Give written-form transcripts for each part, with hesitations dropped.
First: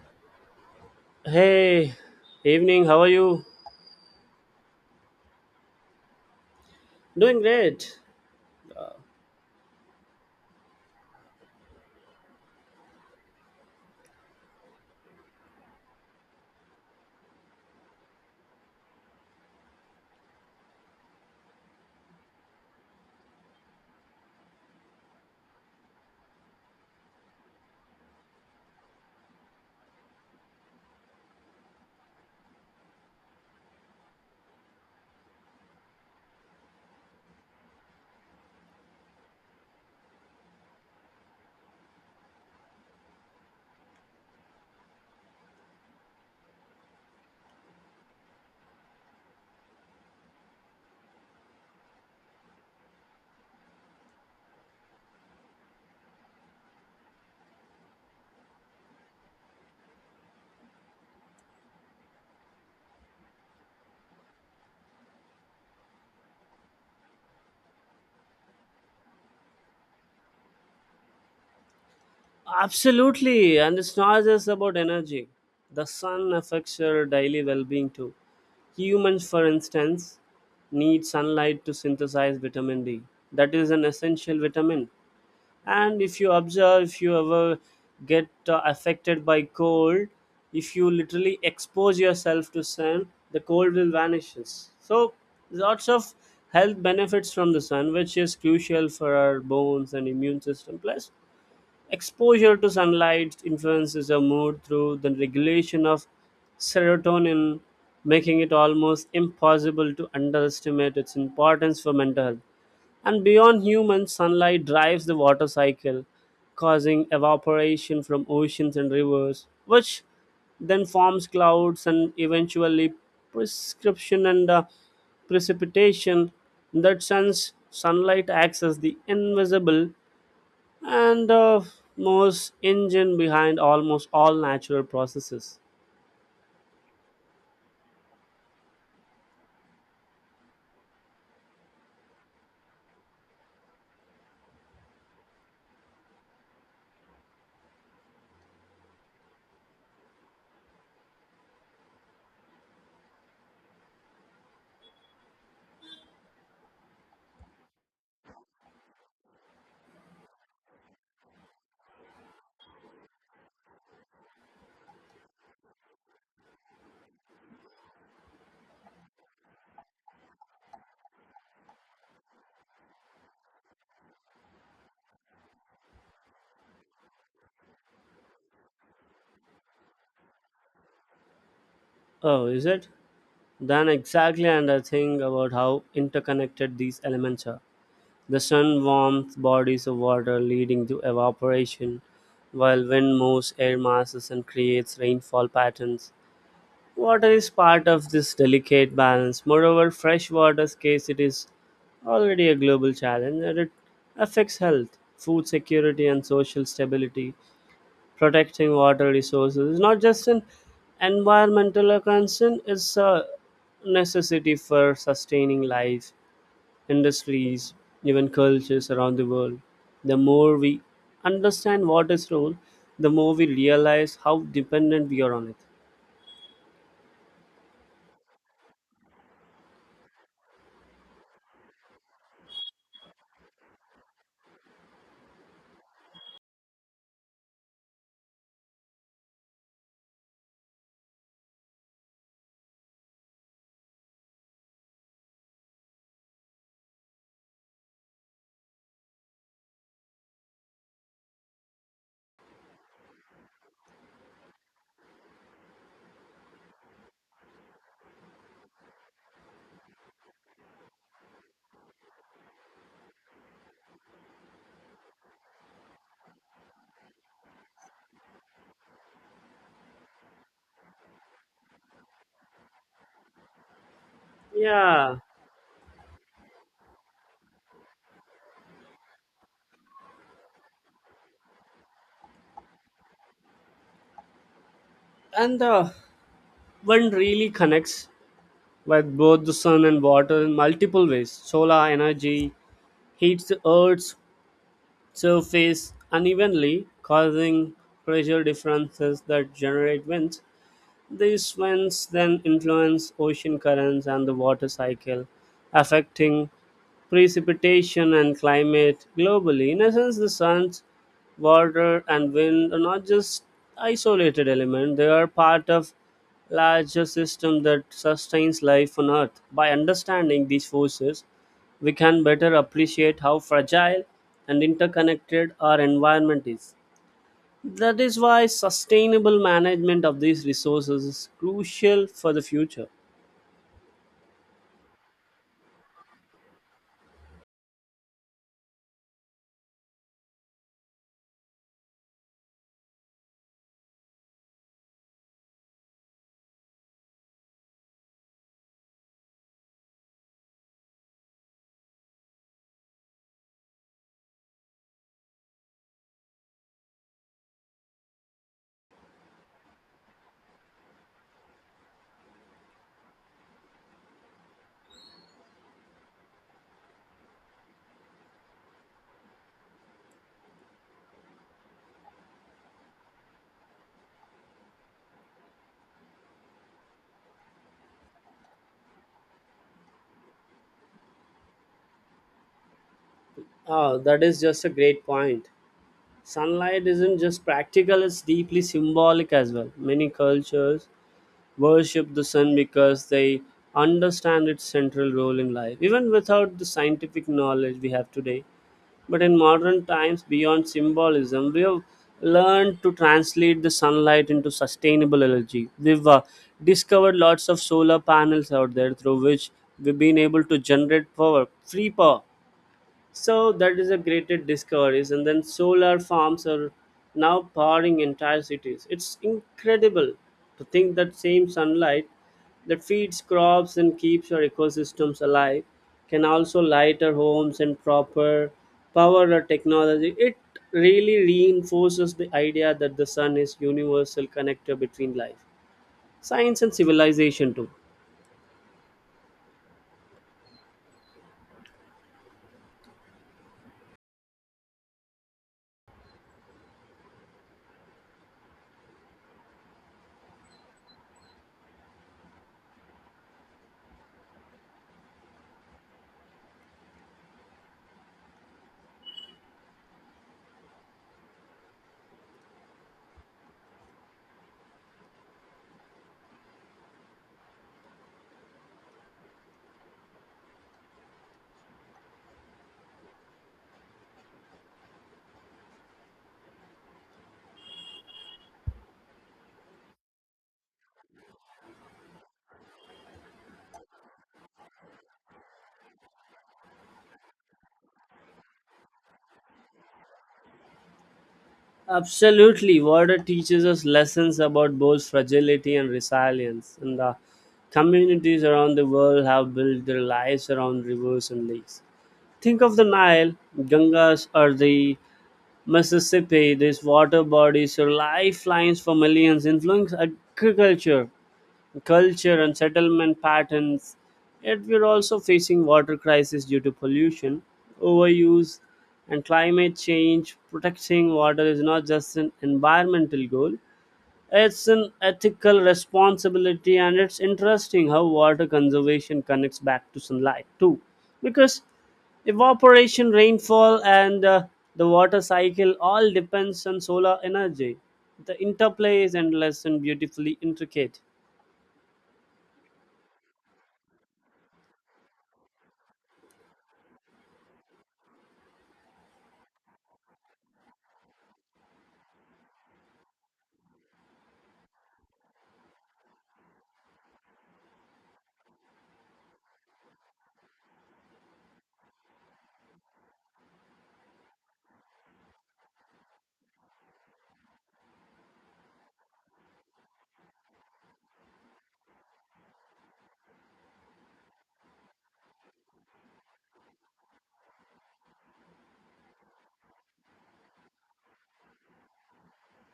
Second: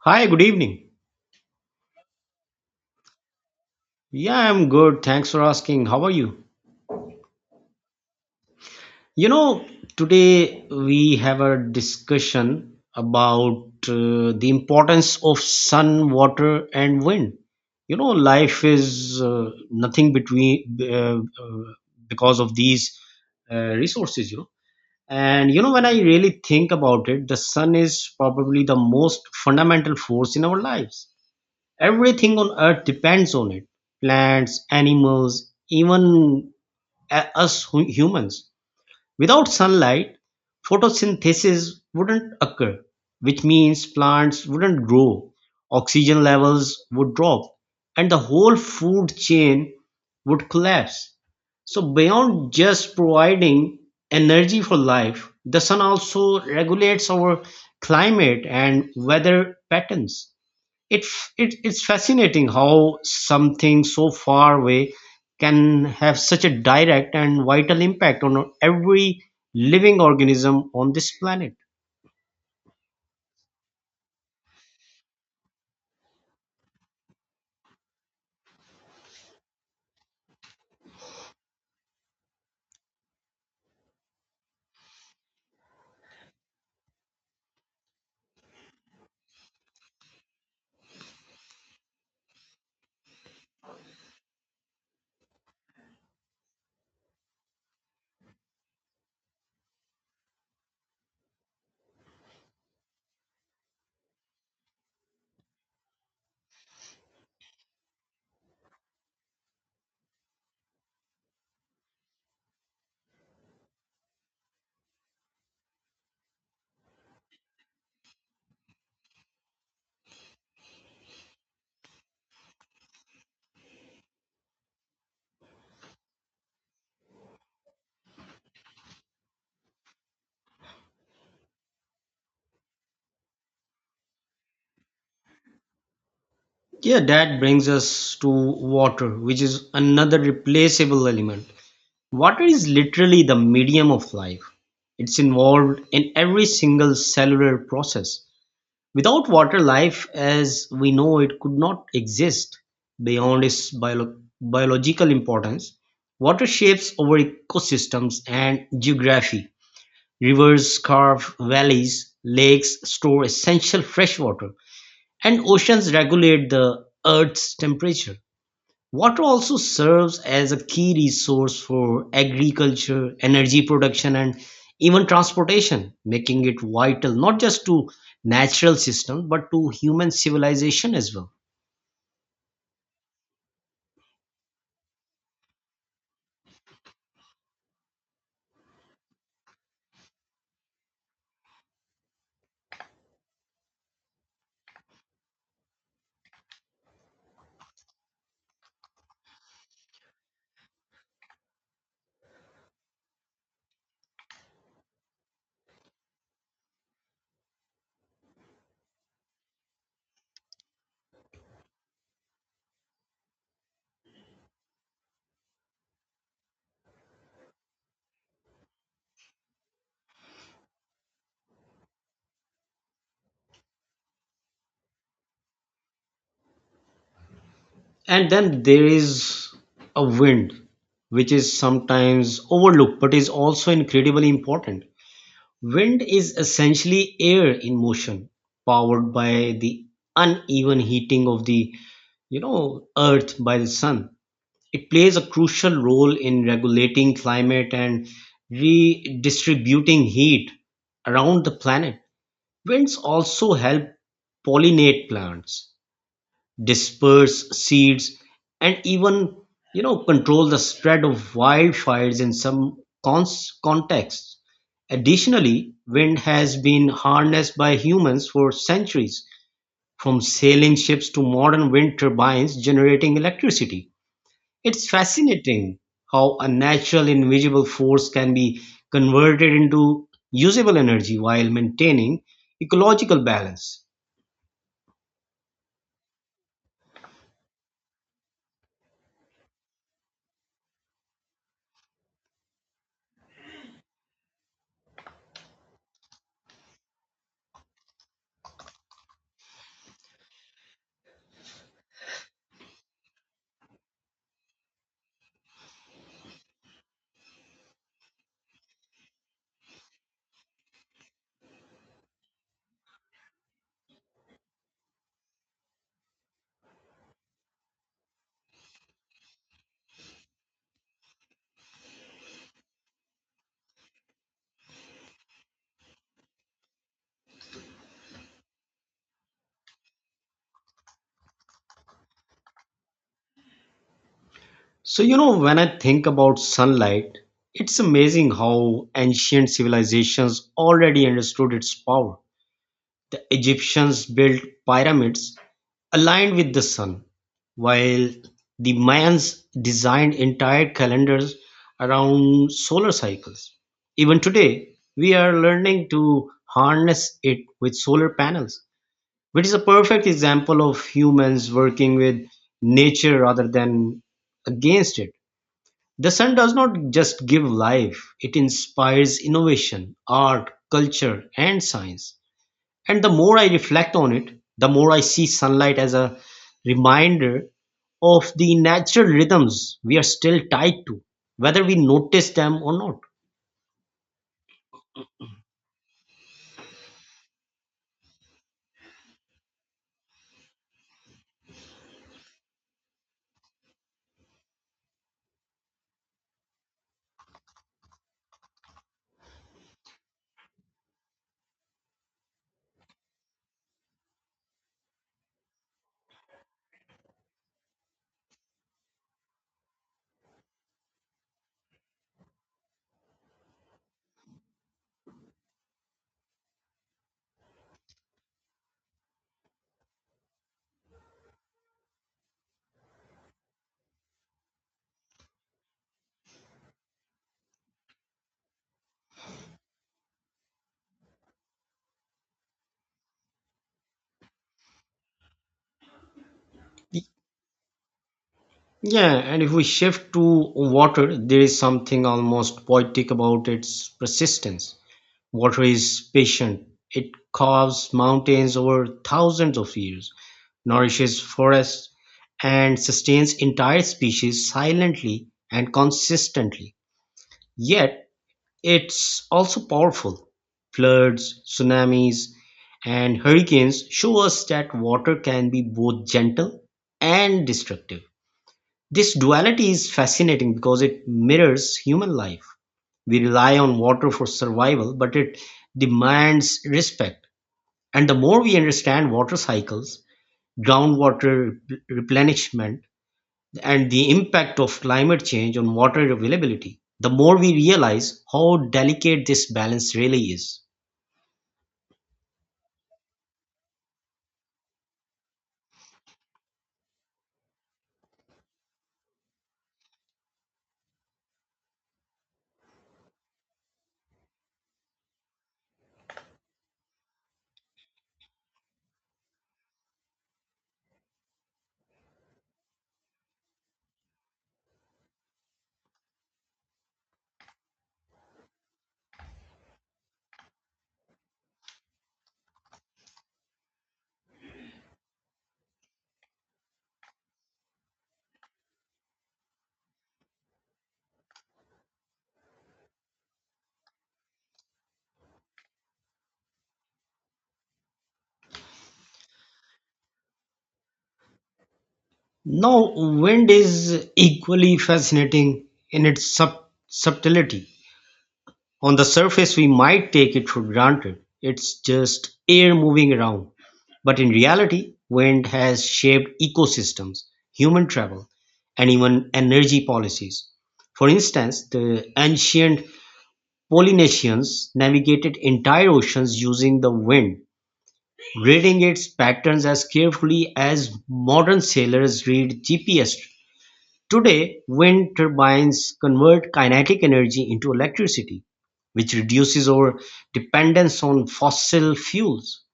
Hi, good evening. Hey, evening, how are you? Yeah, I'm good. Thanks for asking. How are you? Doing great. You know, today we have a discussion about the importance of sun, water, and wind. You know, life is nothing between because of these resources, you know. And you know, when I really think about it, the sun is probably the most fundamental force in our lives. Everything on earth depends on it. Plants, animals, even humans. Without sunlight, photosynthesis wouldn't occur, which means plants wouldn't grow, oxygen levels would drop, and the whole food chain would collapse. So, beyond just providing energy for life, the sun also regulates our climate and weather patterns. It's fascinating how something so far away can have such a direct and vital impact on every living organism on this planet. Absolutely, and it's not just about energy. The sun affects your daily well being too. Humans, for instance, need sunlight to synthesize vitamin D. That is an essential vitamin. And if you observe, if you ever get affected by cold, if you literally expose yourself to sun, the cold will vanishes. So lots of health benefits from the sun, which is crucial for our bones and immune system. Plus, exposure to sunlight influences our mood through the regulation of serotonin, making it almost impossible to underestimate its importance for mental health. And beyond humans, sunlight drives the water cycle, causing evaporation from oceans and rivers, which then forms clouds and eventually prescription and precipitation. In that sense, sunlight acts as the invisible and the most engine behind almost all natural processes. Yeah, that brings us to water, which is another replaceable element. Water is literally the medium of life. It's involved in every single cellular process. Without water, life as we know it could not exist beyond its biological importance. Water shapes our ecosystems and geography. Rivers carve valleys, lakes store essential fresh water, and oceans regulate the Earth's temperature. Water also serves as a key resource for agriculture, energy production, and even transportation, making it vital not just to natural systems but to human civilization as well. Oh, is it? Then exactly, and I think about how interconnected these elements are. The sun warms bodies of water, leading to evaporation, while wind moves air masses and creates rainfall patterns. Water is part of this delicate balance. Moreover, fresh water scarcity is already a global challenge, and it affects health, food security, and social stability. Protecting water resources is not just an environmental concern, it's a necessity for sustaining life, industries, even cultures around the world. The more we understand water's role, the more we realize how dependent we are on it. And then there is a wind, which is sometimes overlooked but is also incredibly important. Wind is essentially air in motion, powered by the uneven heating of the earth by the sun. It plays a crucial role in regulating climate and redistributing heat around the planet. Winds also help pollinate plants, disperse seeds, and even control the spread of wildfires in some contexts. Additionally, wind has been harnessed by humans for centuries, from sailing ships to modern wind turbines generating electricity. It's Yeah, fascinating how a natural invisible force can be converted into usable energy while maintaining ecological balance. and one really connects with both the sun and water in multiple ways. Solar energy heats the earth's surface unevenly, causing pressure differences that generate winds. These winds then influence ocean currents and the water cycle, affecting precipitation and climate globally. In essence, the sun's water and wind are not just isolated elements, they are part of larger system that sustains life on earth. By understanding these forces, we can better appreciate how fragile and interconnected our environment is. That is why sustainable management of these resources is crucial for the future. So, you know, when I think about sunlight, it's amazing how ancient civilizations already understood its power. The Egyptians built pyramids aligned with the sun, while the Mayans designed entire calendars around solar cycles. Even today, we are learning to harness it with solar panels, which is a perfect example of humans working with nature rather than against it. The sun does not just give life, it inspires innovation, art, culture, and science. And the more I reflect on it, the more I see sunlight as a reminder of the natural rhythms we are still tied to, whether we notice them or not. Ah, that is just a great point. Sunlight isn't just practical, it's deeply symbolic as well. Many cultures worship the sun because they understand its central role in life, even without the scientific knowledge we have today. But in modern times, beyond symbolism, we have learned to translate the sunlight into sustainable energy. We've discovered lots of solar panels out there through which we've been able to generate power, free power, so that is a great discovery. And then solar farms are now powering entire cities. It's incredible to think that same sunlight that feeds crops and keeps our ecosystems alive can also light our homes and proper power our technology. It really reinforces the idea that the sun is universal connector between life, science and civilization too. Yeah, and if we shift to water, there is something almost poetic about its persistence. Water is patient. It carves mountains over thousands of years, nourishes forests, and sustains entire species silently and consistently. Yet, it's also powerful. Floods, tsunamis, and hurricanes show us that water can be both gentle and destructive. This duality is fascinating because it mirrors human life. We rely on water for survival, but it demands respect. And the more we understand water cycles, groundwater replenishment, and the impact of climate change on water availability, the more we realize how delicate this balance really is. Absolutely. Water teaches us lessons about both fragility and resilience, and the communities around the world have built their lives around rivers and lakes. Think of the Nile, Gangas, or the Mississippi. These water bodies are lifelines for millions, influencing agriculture, culture and settlement patterns. Yet we're also facing water crisis due to pollution, overuse, and climate change. Protecting water is not just an environmental goal; it's an ethical responsibility, and it's interesting how water conservation connects back to sunlight too, because evaporation, rainfall, and the water cycle all depends on solar energy. The interplay is endless and beautifully intricate. Now, wind is equally fascinating in its subtlety. On the surface, we might take it for granted. It's just air moving around. But in reality, wind has shaped ecosystems, human travel, and even energy policies. For instance, the ancient Polynesians navigated entire oceans using the wind, reading its patterns as carefully as modern sailors read GPS. Today, wind turbines convert kinetic energy into electricity, which reduces our dependence on fossil fuels.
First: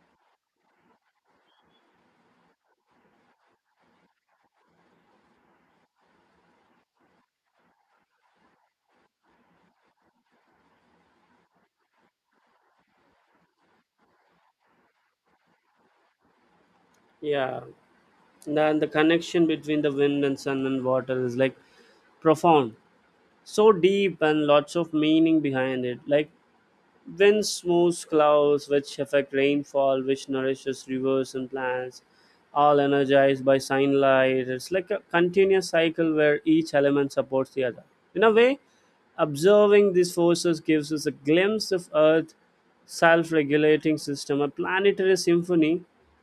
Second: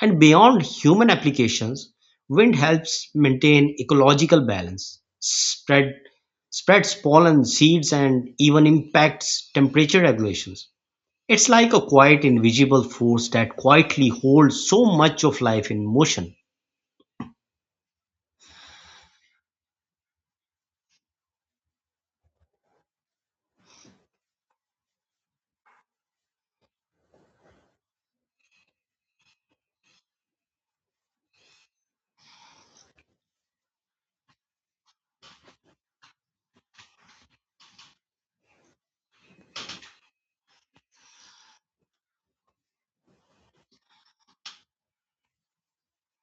And beyond human applications, wind helps maintain ecological balance, spreads pollen seeds, and even impacts temperature regulations. It's like a quiet, invisible force that quietly holds so much of life in motion. Yeah. Then the connection between the wind and sun and water is like profound, so deep and lots of meaning behind it. Like wind smooths clouds which affect rainfall which nourishes rivers and plants, all energized by sunlight. It's like a continuous cycle where each element supports the other. In a way, observing these forces gives us a glimpse of earth self-regulating system, a planetary symphony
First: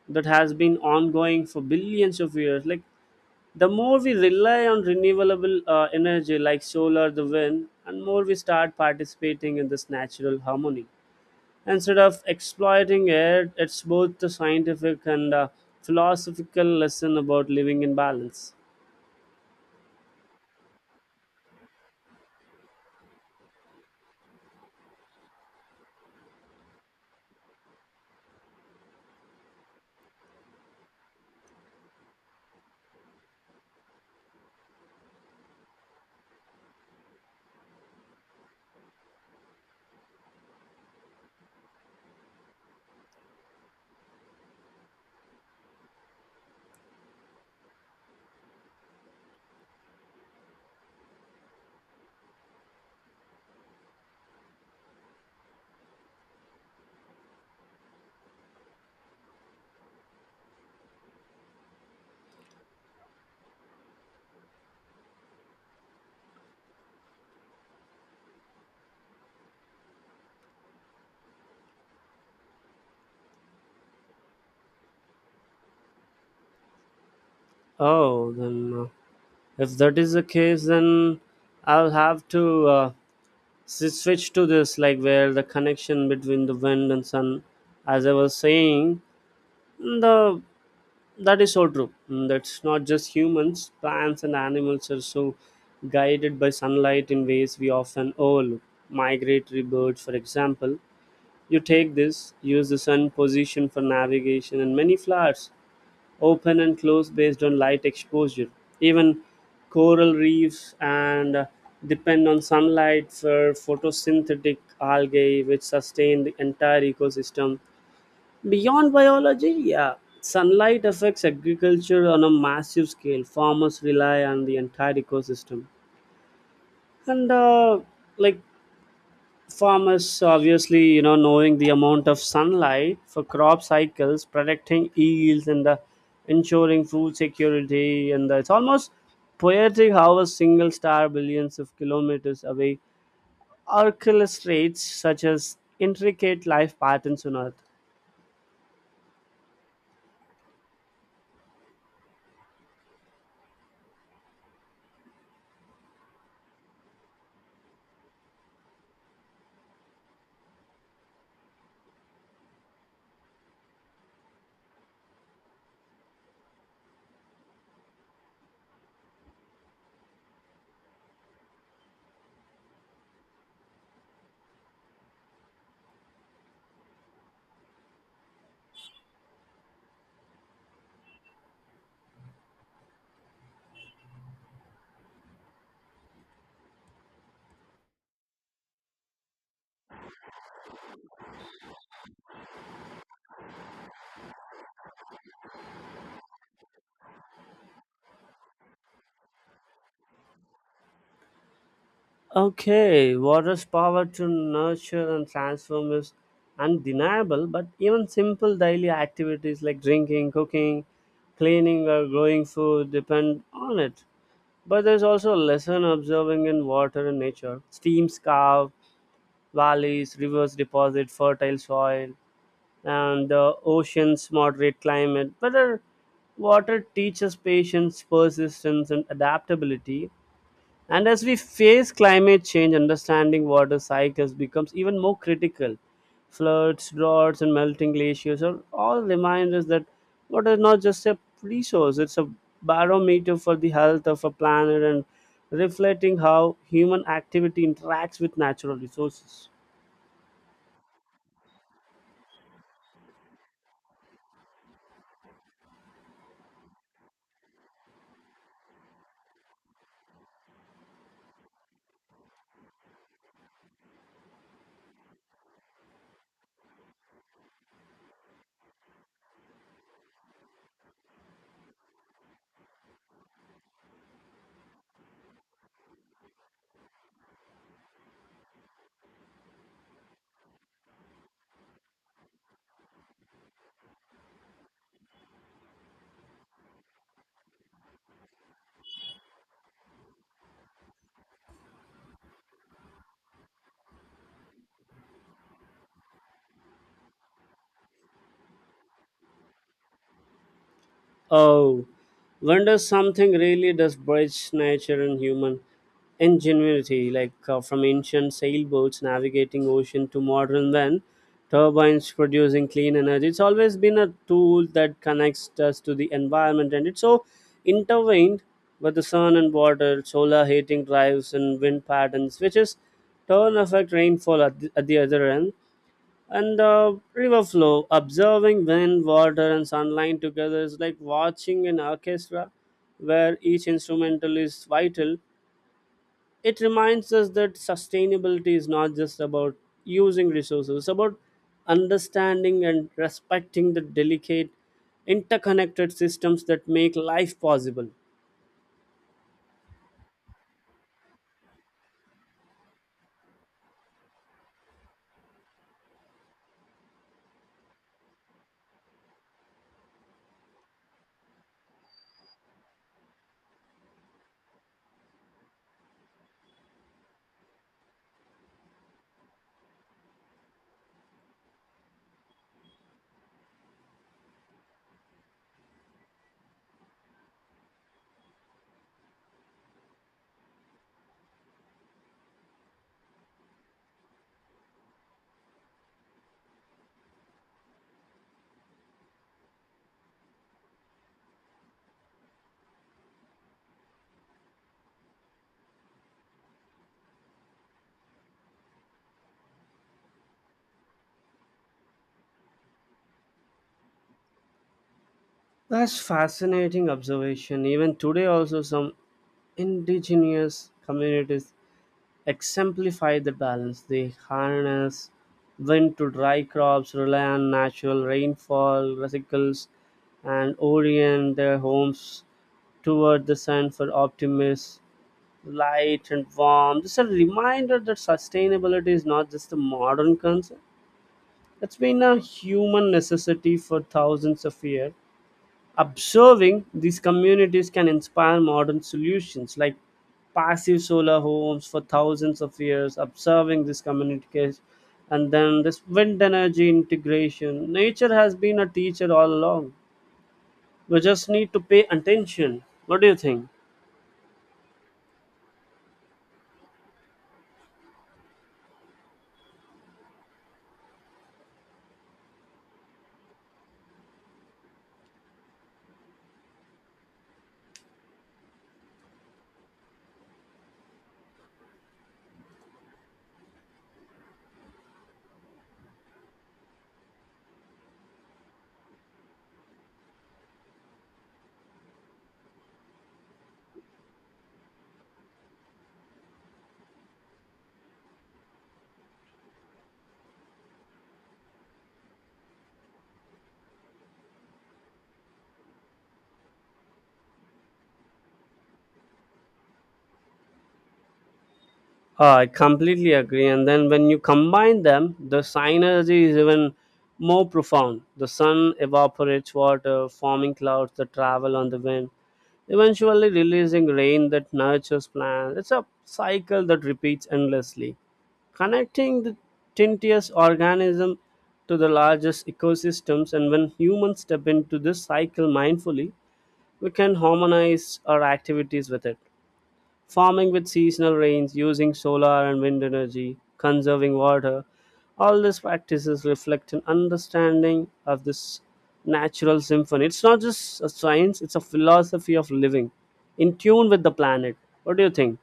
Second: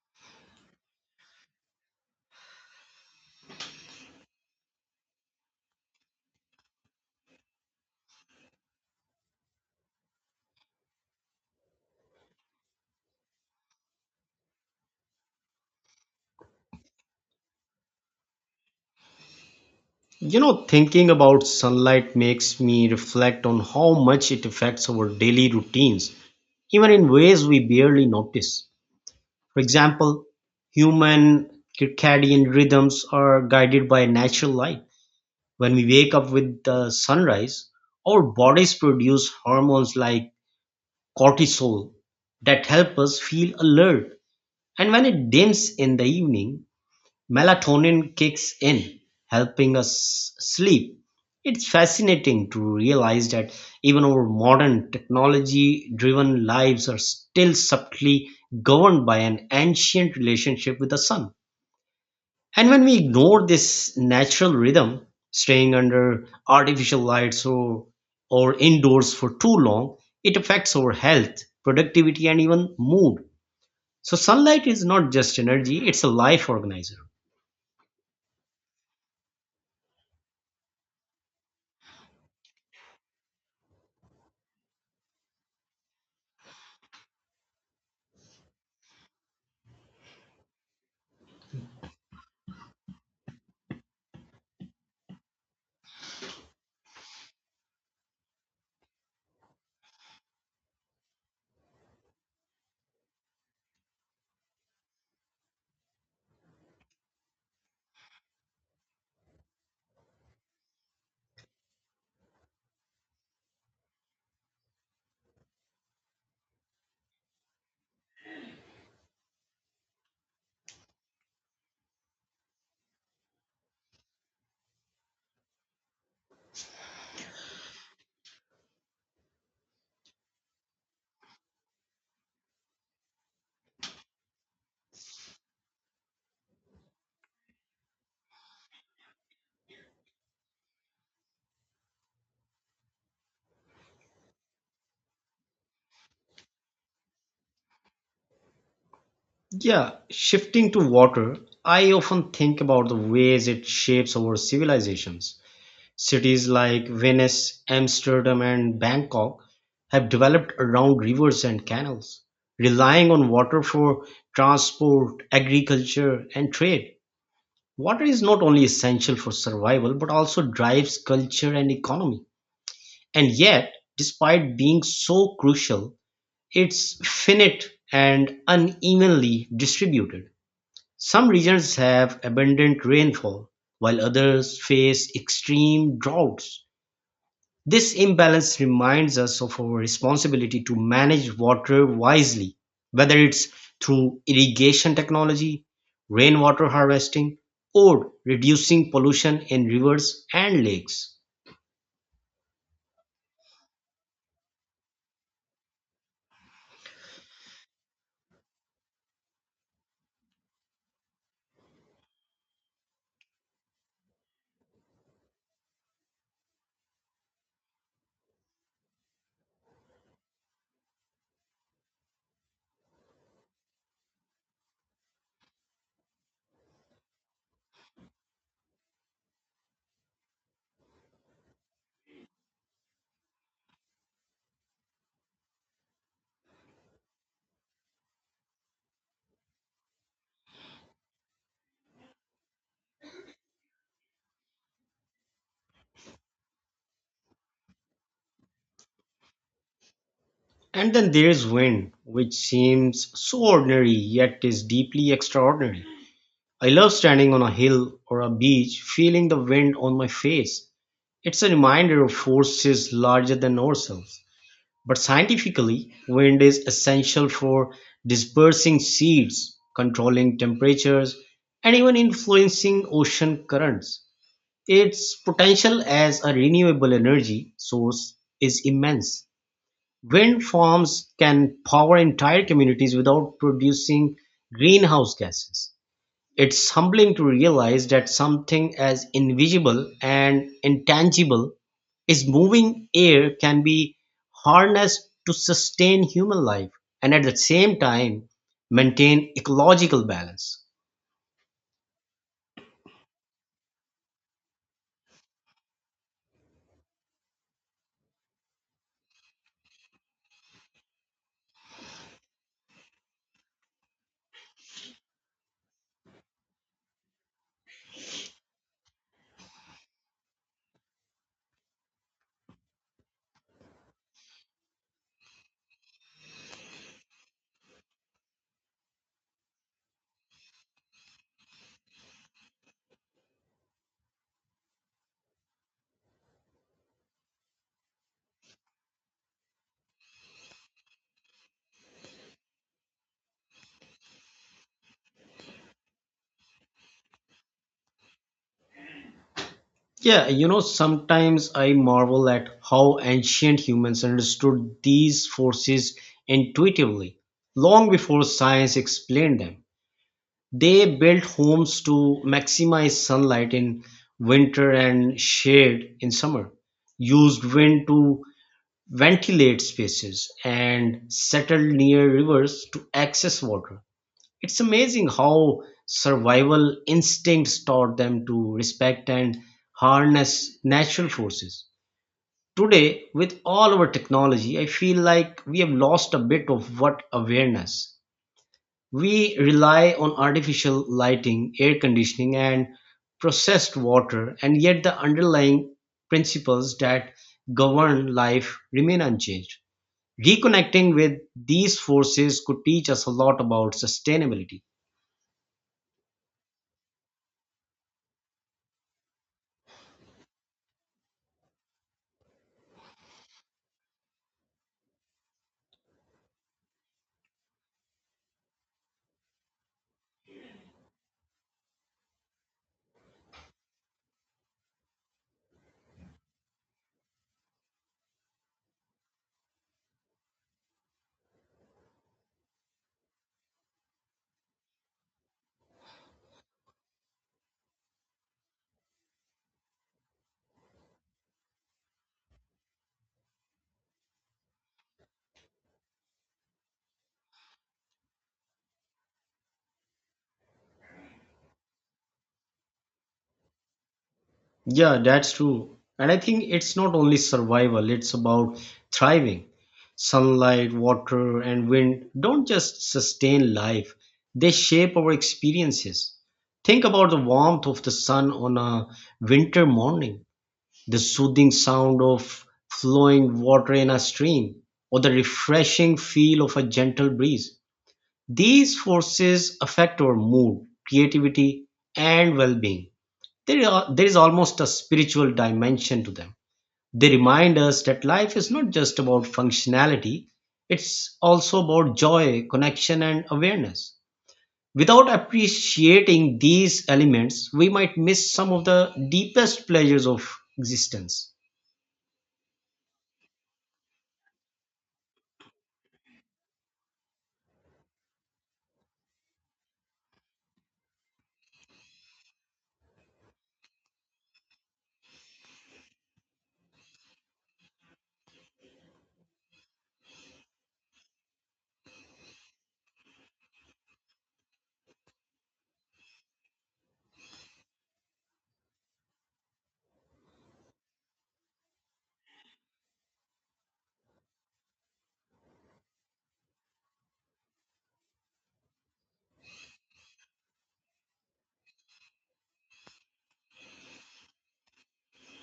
that has been ongoing for billions of years. Like, the more we rely on renewable energy like solar, the wind, and more we start participating in this natural harmony. Instead of exploiting it, it's both a scientific and a philosophical lesson about living in balance. You know, thinking about sunlight makes me reflect on how much it affects our daily routines, even in ways we barely notice. For example, human circadian rhythms are guided by natural light. When we wake up with the sunrise, our bodies produce hormones like cortisol that help us feel alert. And when it dims in the evening, melatonin kicks in, helping us sleep. It's fascinating to realize that even our modern technology driven lives are still subtly governed by an ancient relationship with the sun. And when we ignore this natural rhythm, staying under artificial lights or indoors for too long, it affects our health, productivity, and even mood. So, sunlight is not just energy, it's a life organizer. Oh, then, if that is the case, then I'll have to switch to this, like where the connection between the wind and sun, as I was saying, the That is so true. Mm, that's not just humans, plants and animals are so guided by sunlight in ways we often overlook. Migratory birds, for example, you take this, use the sun position for navigation, and many flowers open and close based on light exposure. Even coral reefs and depend on sunlight for photosynthetic algae, which sustain the entire ecosystem. Beyond biology, yeah, sunlight affects agriculture on a massive scale. Farmers rely on the entire ecosystem, and like farmers, obviously, you know, knowing the amount of sunlight for crop cycles, protecting yields, and ensuring food security, and it's almost poetic how a single star billions of kilometers away orchestrates such as intricate life patterns on Earth. Yeah, shifting to water, I often think about the ways it shapes our civilizations. Cities like Venice, Amsterdam, and Bangkok have developed around rivers and canals, relying on water for transport, agriculture, and trade. Water is not only essential for survival but also drives culture and economy. And yet, despite being so crucial, it's finite and unevenly distributed. Some regions have abundant rainfall, while others face extreme droughts. This imbalance reminds us of our responsibility to manage water wisely, whether it's through irrigation technology, rainwater harvesting, or reducing pollution in rivers and lakes. Okay, water's power to nurture and transform is undeniable, but even simple daily activities like drinking, cooking, cleaning, or growing food depend on it. But there's also a lesson observing in water and nature. Streams carve valleys, rivers deposit fertile soil, and the oceans moderate climate. But our water teaches patience, persistence, and adaptability. And as we face climate change, understanding water cycles becomes even more critical. Floods, droughts, and melting glaciers are all reminders that water is not just a resource, it's a barometer for the health of a planet and reflecting how human activity interacts with natural resources. And then there's wind, which seems so ordinary yet is deeply extraordinary. I love standing on a hill or a beach, feeling the wind on my face. It's a reminder of forces larger than ourselves. But scientifically, wind is essential for dispersing seeds, controlling temperatures, and even influencing ocean currents. Its potential as a renewable energy source is immense. Wind farms can power entire communities without producing greenhouse gases. It's humbling to realize that something as invisible and intangible as moving air can be harnessed to sustain human life and at the same time maintain ecological balance. Oh, when does something really does bridge nature and human ingenuity, like from ancient sailboats navigating ocean to modern then turbines producing clean energy. It's always been a tool that connects us to the environment, and it's so intertwined with the sun and water, solar heating drives, and wind patterns, which is turn affect rainfall at the other end and the river flow. Observing wind water and sunlight together is like watching an orchestra where each instrumental is vital. It reminds us that sustainability is not just about using resources, it's about understanding and respecting the delicate interconnected systems that make life possible. Yeah, you know, sometimes I marvel at how ancient humans understood these forces intuitively long before science explained them. They built homes to maximize sunlight in winter and shade in summer, used wind to ventilate spaces, and settled near rivers to access water. It's amazing how survival instincts taught them to respect and harness natural forces. Today, with all our technology, I feel like we have lost a bit of what awareness we rely on artificial lighting, air conditioning, and processed water, and yet the underlying principles that govern life remain unchanged. Reconnecting with these forces could teach us a lot about sustainability. That's fascinating observation. Even today also some indigenous communities exemplify the balance. They harness wind to dry crops, rely on natural rainfall, cycles, and orient their homes toward the sun for optimism, light, and warmth. It's a reminder that sustainability is not just a modern concept. It's been a human necessity for thousands of years. Observing these communities can inspire modern solutions like passive solar homes for thousands of years, observing these communities, and then this wind energy integration. Nature has been a teacher all along. We just need to pay attention. What do you think? Yeah, that's true. And I think it's not only survival, it's about thriving. Sunlight, water, and wind don't just sustain life, they shape our experiences. Think about the warmth of the sun on a winter morning, the soothing sound of flowing water in a stream, or the refreshing feel of a gentle breeze. These forces affect our mood, creativity, and well being. There is almost a spiritual dimension to them. They remind us that life is not just about functionality, it's also about joy, connection, and awareness. Without appreciating these elements, we might miss some of the deepest pleasures of existence. I completely agree. And then when you combine them, the synergy is even more profound. The sun evaporates water, forming clouds that travel on the wind, eventually releasing rain that nurtures plants. It's a cycle that repeats endlessly, connecting the tiniest organism to the largest ecosystems. And when humans step into this cycle mindfully, we can harmonize our activities with it, farming with seasonal rains, using solar and wind energy, conserving water. All these practices reflect an understanding of this natural symphony. It's not just a science, it's a philosophy of living in tune with the planet. What do you think?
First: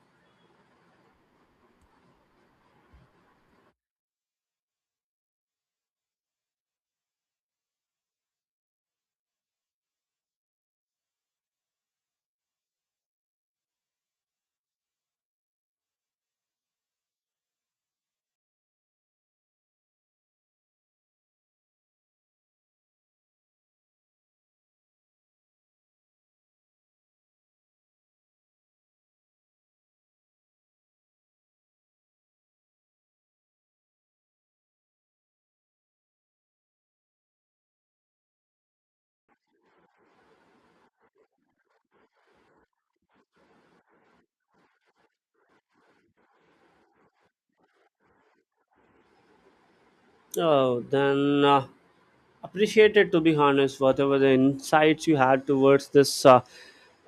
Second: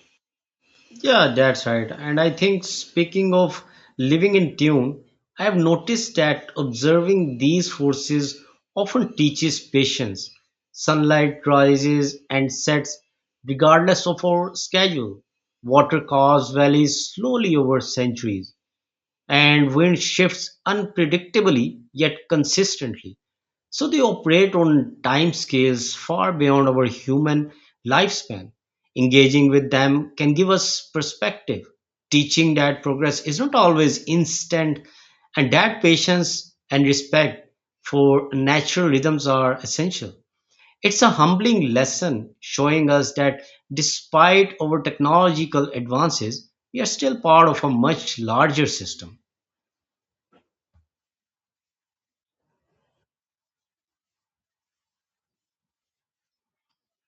Yeah, that's right. And I think speaking of living in tune, I have noticed that observing these forces often teaches patience. Sunlight rises and sets regardless of our schedule. Water carves valleys slowly over centuries, and wind shifts unpredictably yet consistently. So they operate on time scales far beyond our human lifespan. Engaging with them can give us perspective, teaching that progress is not always instant and that patience and respect for natural rhythms are essential. It's a humbling lesson showing us that despite our technological advances, we are still part of a much larger system. Oh, then. Appreciated to be honest whatever the insights you had towards this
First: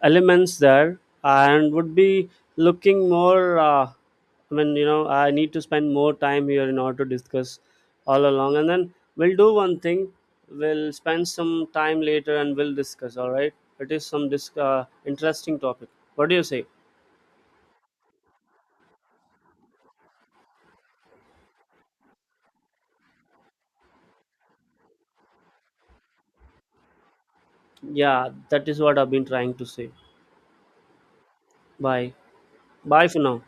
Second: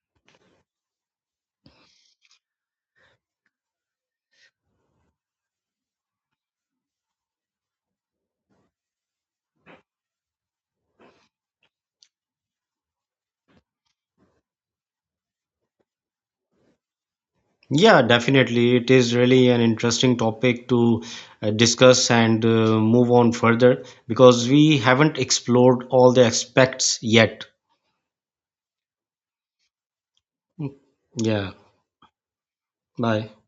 elements there, and would be looking more, I need to spend more time here in order to discuss all along. And then we'll do one thing, we'll spend some time later and we'll discuss. All right, it is some interesting topic. What do you say? Yeah, definitely. It is really an interesting topic to discuss and move on further because we haven't explored all the aspects yet. Yeah, that is what I've been trying to say. Yeah, Bye. Bye for bye. now.